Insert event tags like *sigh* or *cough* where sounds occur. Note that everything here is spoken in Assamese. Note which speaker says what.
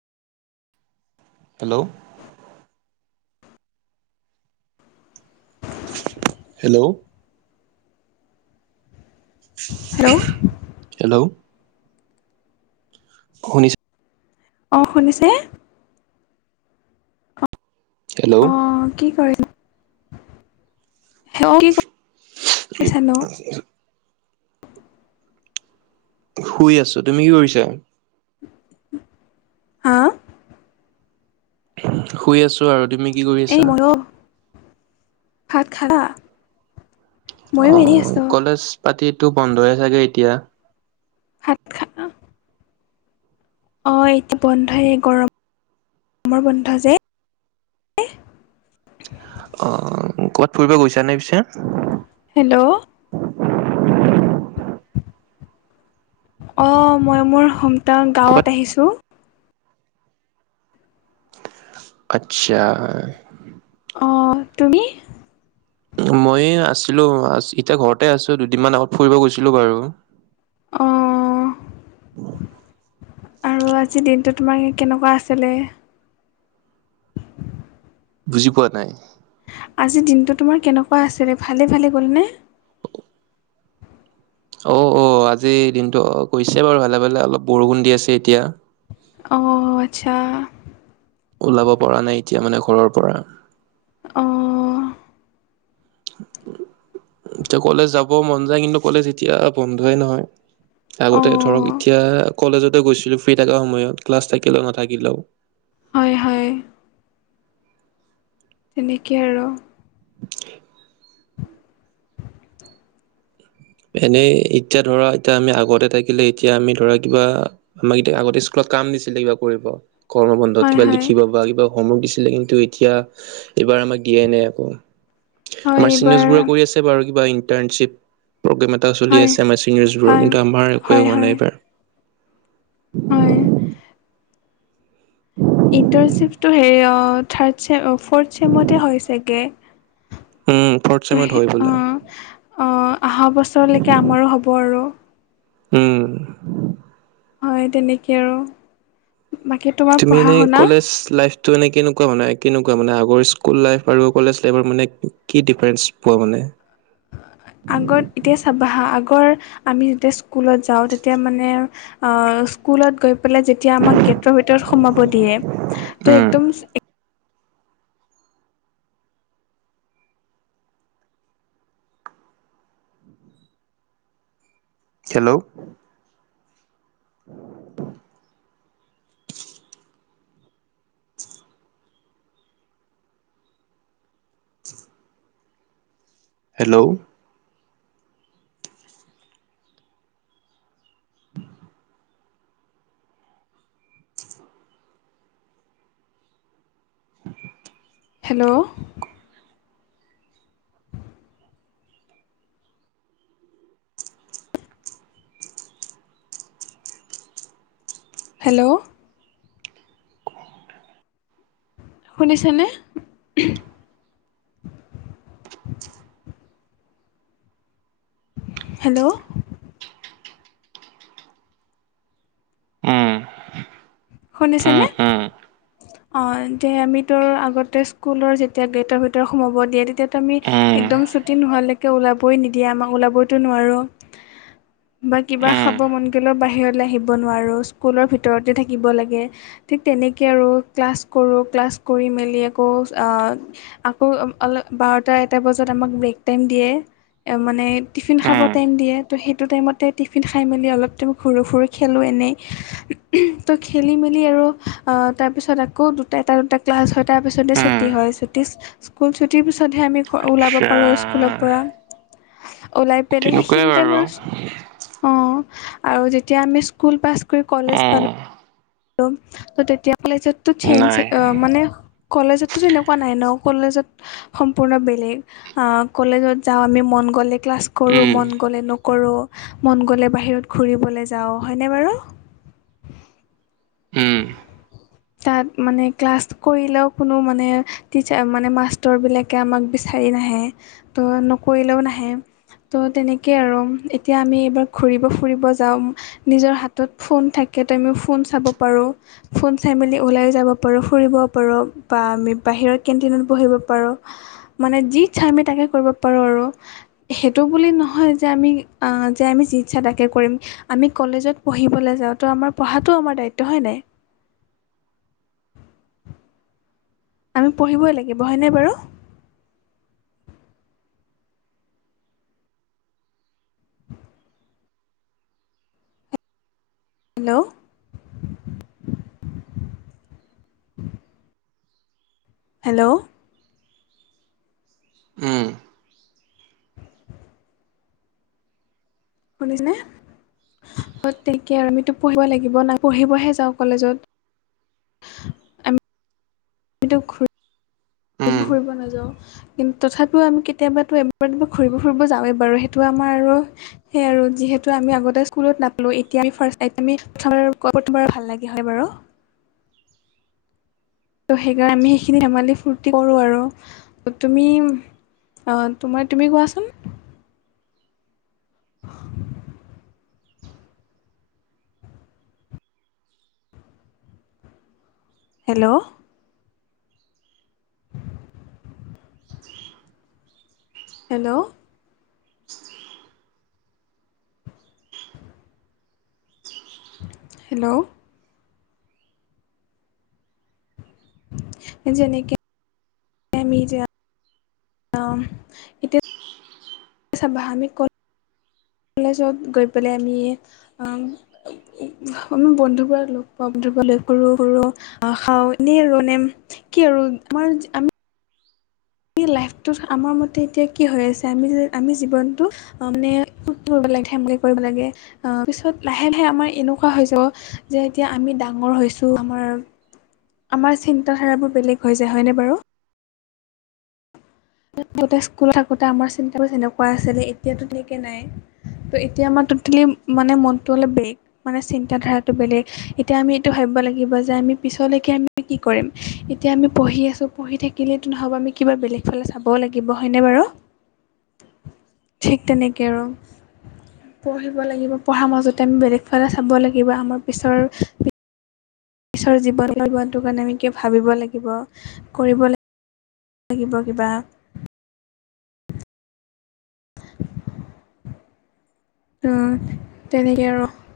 Speaker 1: হেল্ল'। হেল্ল'
Speaker 2: হেল্ল'
Speaker 1: হেল্ল' শুনিছো।
Speaker 2: অঁ শুনিছে নে?
Speaker 1: হেল্ল'।
Speaker 2: অ কি কৰি *unintelligible*
Speaker 1: এই
Speaker 2: কৰিছানো
Speaker 1: *unintelligible* শুই আছো, তুমি কি কৰিছা?
Speaker 2: হা,
Speaker 1: শুই আছোঁ আৰু তুমি কি কৰি
Speaker 2: এই
Speaker 1: আছা।
Speaker 2: ময়ো ভাত খালা। ময়ো
Speaker 1: অ
Speaker 2: এনেই আছো
Speaker 1: কলেজ পাতিতো বন্ধয়ে চাগে এতিয়া।
Speaker 2: ভাত খা অ এইটো বন্ধই গৰম গৰমৰ বন্ধ যে, *unintelligible*
Speaker 1: অ ক'বাত ফুৰিব গৈছা নে পিছে।
Speaker 2: হেল্ল', অ মই মোৰ সন্তান
Speaker 1: ক'বাত
Speaker 2: গাঁৱত আহিছো।
Speaker 1: আচ্ছা।
Speaker 2: অ তুমি।
Speaker 1: মইয়ে আছিলো এতিয়া ঘৰতে আছো দুদিনমান আগত ফুৰিব গৈছিলো বাৰু
Speaker 2: অ আৰু আজিৰ দিনটো তোমাৰ কেনেকুৱা আছিলে।
Speaker 1: বুজি পোৱা নাই।
Speaker 2: আজিৰ দিনটো তোমাৰ কেনেকুৱা আছিলে ভালে ভালে গ'লনে।
Speaker 1: অঁ অঁ আজি দিনটো গৈছে বাৰু ভালে ভালে অলপ বৰষুণ দি আছে এতিয়া।
Speaker 2: অ আচ্ছা।
Speaker 1: ওলাব পৰা নাই এতিয়া মানে ঘৰৰ পৰা।
Speaker 2: অ,
Speaker 1: এতিয়া কলেজ যাব মন যায় কিন্তু কলেজ এতিয়া বন্ধই নহয়।
Speaker 2: অ
Speaker 1: আগতে ধৰক এতিয়া কলেজতে গৈছিলো ফ্ৰী থকা সময়ত ক্লাছ থাকিলেও নাথাকিলেও।
Speaker 2: হয় হয়। তেনেকে আৰু
Speaker 1: *inaudible*
Speaker 2: *inaudible*
Speaker 1: এনেই এতিয়া ধৰা এতিয়া আমি আগতে থাকিলে এতিয়া আমি ধৰা কিবা আমাক এতিয়া আগতে স্কুলত কাম দিছিলে কিবা কৰিব গৰম বন্ধত
Speaker 2: হয়
Speaker 1: কিবা
Speaker 2: হয়
Speaker 1: লিখিব বা কিবা সমৌক দিছিলে কিন্তু এতিয়া এইবাৰ আমাক দিয়াই নাই আকৌ।
Speaker 2: হয়
Speaker 1: আমাৰ
Speaker 2: এইবাৰ
Speaker 1: চিনিয়ৰ্ছবোৰে কৰি আছে বাৰু কিবা ইণ্টাৰ্ণশ্বিপ। প্ৰগ্ৰেম এটা চলি
Speaker 2: হয়
Speaker 1: আছে আমাৰ ছিনিয়ৰ্ছবোৰ
Speaker 2: হয়
Speaker 1: কিন্তু আমাৰ একোৱেই
Speaker 2: হয়
Speaker 1: হোৱা
Speaker 2: হয়
Speaker 1: নাইবাৰ।
Speaker 2: হয়।
Speaker 1: *inaudible*
Speaker 2: ইণ্টাৰ্ণশ্বিপটো হেৰি থাৰ্ড চেম ফৰ্থ চেমতে হয় চাগে।
Speaker 1: উম ফৰ্থ
Speaker 2: ত'
Speaker 1: চেমত
Speaker 2: সেই
Speaker 1: হয় বোলে।
Speaker 2: অ অহা বছৰলৈকে আমাৰো হ'ব আৰু
Speaker 1: উম।
Speaker 2: হয় তেনেকে আৰু বাকী। তোমাৰ
Speaker 1: তুমি
Speaker 2: পঢ়া
Speaker 1: এনেই
Speaker 2: শুনা
Speaker 1: কলেজ লাইফ মানে কেনেকুৱা মানে কেনেকুৱা মানে আগৰ স্কুল লাইফ আৰু কলেজ লাইফৰ মানে কি ডিফাৰেন্ঞ্চ পোৱা মানে।
Speaker 2: আগত এতিয়া চাবা হা আগৰ আমি যেতিয়া স্কুলত যাওঁ তেতিয়া মানে অ স্কুলত গৈ পেলাই যেতিয়া আমাক গেটৰ ভিতৰত সোমাব দিয়ে ত
Speaker 1: উম,
Speaker 2: একম
Speaker 1: হেল্ল', *inaudible* হেল্ল', *inaudible*
Speaker 2: হেল্ল! হেল্ল! শুনিছনে? উদ্‌মহ্‌ হেল্ল!
Speaker 1: *inaudible* উম,
Speaker 2: শুনিছেনে?
Speaker 1: *inaudible*
Speaker 2: অঁ--যে ভিতৰৰ আগতে স্কুলৰ যেতিয়া গেটৰ ভিতৰত সোমাব দিয়ে। তেতিয়াতো আমি
Speaker 1: উম, উম,
Speaker 2: একদম ছুটি নোহোৱালৈকে ওলাবই নিদিয়ে আমাক। ওলাবইটো নোৱাৰো বা কিবা খাব মন গ'লেও বাহিৰলে আহিব নোৱাৰো। স্কুলৰ ভিতৰতে থাক্ থাকিব লাগে। ঠিক তেনেকে আৰু ক্লাছ কৰোঁ, ক্লাছ কৰি মেলি আকৌ আ আকৌ অম- অল- বাৰটা এটা বজাত আমাক ব্ৰেক টাইম দিয়ে এ মানে টিফিন খাব
Speaker 1: উম,
Speaker 2: টাইম দিয়ে ত' সেইটো টাইমতে টিফিন খাই মেলি অলপ টো সৰু সৰু খেলো এনেই টো খেলি মেলি আৰু আ--তাৰপিছত আকৌ দুটা এটা দুটা ক্লাছ হয় তাৰ পিছতে ছুটী
Speaker 1: উম,
Speaker 2: হয়। ছুটি স্কুল ছুটিৰ পিছতহে আমি হ্ ওলাব
Speaker 1: আচ্ছা
Speaker 2: পাৰোঁ আৰু স্কুলৰ পৰা। ওলাই পেলাই
Speaker 1: তেনেকুৱাই
Speaker 2: সেইখিনি টাইম
Speaker 1: বাৰু
Speaker 2: আৰু অঁ আৰু যেতিয়া আমি স্কুল পাছ কৰি কলেজ
Speaker 1: উম,
Speaker 2: পালোঁ দম ত ' তেতিয়া ক'লে যে তোৰ চেঞ্জচে
Speaker 1: নাই
Speaker 2: অঁ--মানে কলেজতটো তেনেকুৱা নাই ন'? কলেজত সম্পূৰ্ণ বেলেগ। আঁ কলেজত যাওঁ আমি মন গ'লে ক্লাছ কৰোঁ,
Speaker 1: উম,
Speaker 2: মন গ'লে নকৰোঁ, মন গ'লে বাহিৰত ঘূৰিবলৈ যাওঁ, হয়নে বাৰু?
Speaker 1: উম,
Speaker 2: উঁ। তাত মানে ক্লাছ কৰিলেও কোনো মানে, টিচাৰ মানে মাষ্টৰ বিলাক কে আমাক বিচাৰি নাহে ত' নকৰিলেও নাহে। ত' তেনেকেই আৰু এতিয়া আমি এইবাৰ ঘূৰিব- ফুৰিব যাম। নিজৰ হাতত ফোন থাকে ত' আমি ফোন চাব পাৰোঁ। ফোন চাই মেলি ওলাই যাব পাৰোঁ, ফুৰিব পাৰোঁ বা আমি বাহিৰৰ কেণ্টিনত বহিব পাৰোঁ। মানে যি ইচ্ছা আমি তাকে কৰিব পাৰোঁ আৰু। সেইটো বুলি নহয় যে আমি আঁ যে আমি যি ইচ্ছা তাকে কৰিম আমি কলেজত পঢ়িবলৈ যাওঁ ত' আমাৰ পঢ়াটো আমাৰ দায়িত্ব, হয় নাই? আমি পঢ়িবই লাগিব। হয়নে বাৰু? হেল্ল! উম হেল্ল!
Speaker 1: ওঁ
Speaker 2: শুনিছেনে? অঁ তাকে আৰু আমিতো পঢ়িব লাগিব নাই পঢ়িবহে যাওঁ কলেজত। আমিতো ঘূৰি
Speaker 1: উম,
Speaker 2: ফুৰিব নাযাওঁ। কিন্তু তথাপিও আমি কেতিয়াবাতো এবাৰ দুবাৰ ঘূৰিব -ফুৰিব যাওঁৱেই বাৰু সেইটো আমাৰ আৰু সেইয়ে আৰু যিহেতু আমি আগতে স্কুলত নাপালোঁ। এতিয়া আমি ফাৰ্ষ্ট টাইম, আমি কথা বতৰা কোৱাবোৰৰ তোমাৰ ভাল লাগে। হয় বাৰু? ত' সেইকাৰণ আমি সেইখিনি ধেমালি ফূৰ্ত তি কৰোঁ আৰু। তুমি অঁ তোমাৰ তুমি কোৱাচোন? হেল্ল! হেল্ল! হেল্ল' *unintelligible* আচছা বাহানি কত কলেজত গৈ পেলাই আমি আমি বন্ধু *unintelligible* গৰাক লগ পাওঁ বন্ধুব লগ ক আহ খাও এনে আৰু নে কি আৰু আমাৰ আমি আ লাইফটোত আমাৰ মতে এতিয়া কি হৈ আছে আমি যে আমি জীৱনটো অ মানে *unintelligible* কৰিব লাগে আহ পিছত লাহে লাহে আমাৰ এনেকুৱা হৈ য যে এতিয়া আমি ডাঙৰ হৈছো আমাৰ আমাৰ চিন্তাধাৰাবোৰ বেলেগ হৈ যায় হয়নে বাৰু আগতে স্কুলত থাকোতে আমাৰ চিন্তাবোৰ এনেকুৱা আছিলে এতিয়া তেনেকে নাই ত' এতিয়া আমাৰ টেলি মানে মনতটো অলপ বেগ মানে চিন্ত ধাৰাটো বেলেগ এতিয়া আমি এইটো ভাবিব লাগিব যে আমি পিছলৈকে আমি কি কৰিম এতিয়া আমি পঢ়ি আছো পঢ়ি থ *unintelligible* আমি কিবা বেলেগ ফালে চাব লাগিব হয়নে বাৰু ঠিক তেনেকে আৰু পঢ়িব লাগিব পঢ়াৰ মাজতে আমি বেলেগ ফালে চাব লাগিব আমাৰ পিছৰ ঈৰ জীৱন কটোৱাটো কাৰণে আমি কিয় ভাবিব লাগিব কৰিব লাগ লাগিব কিবা *unintelligible* অ তেনেকে আৰু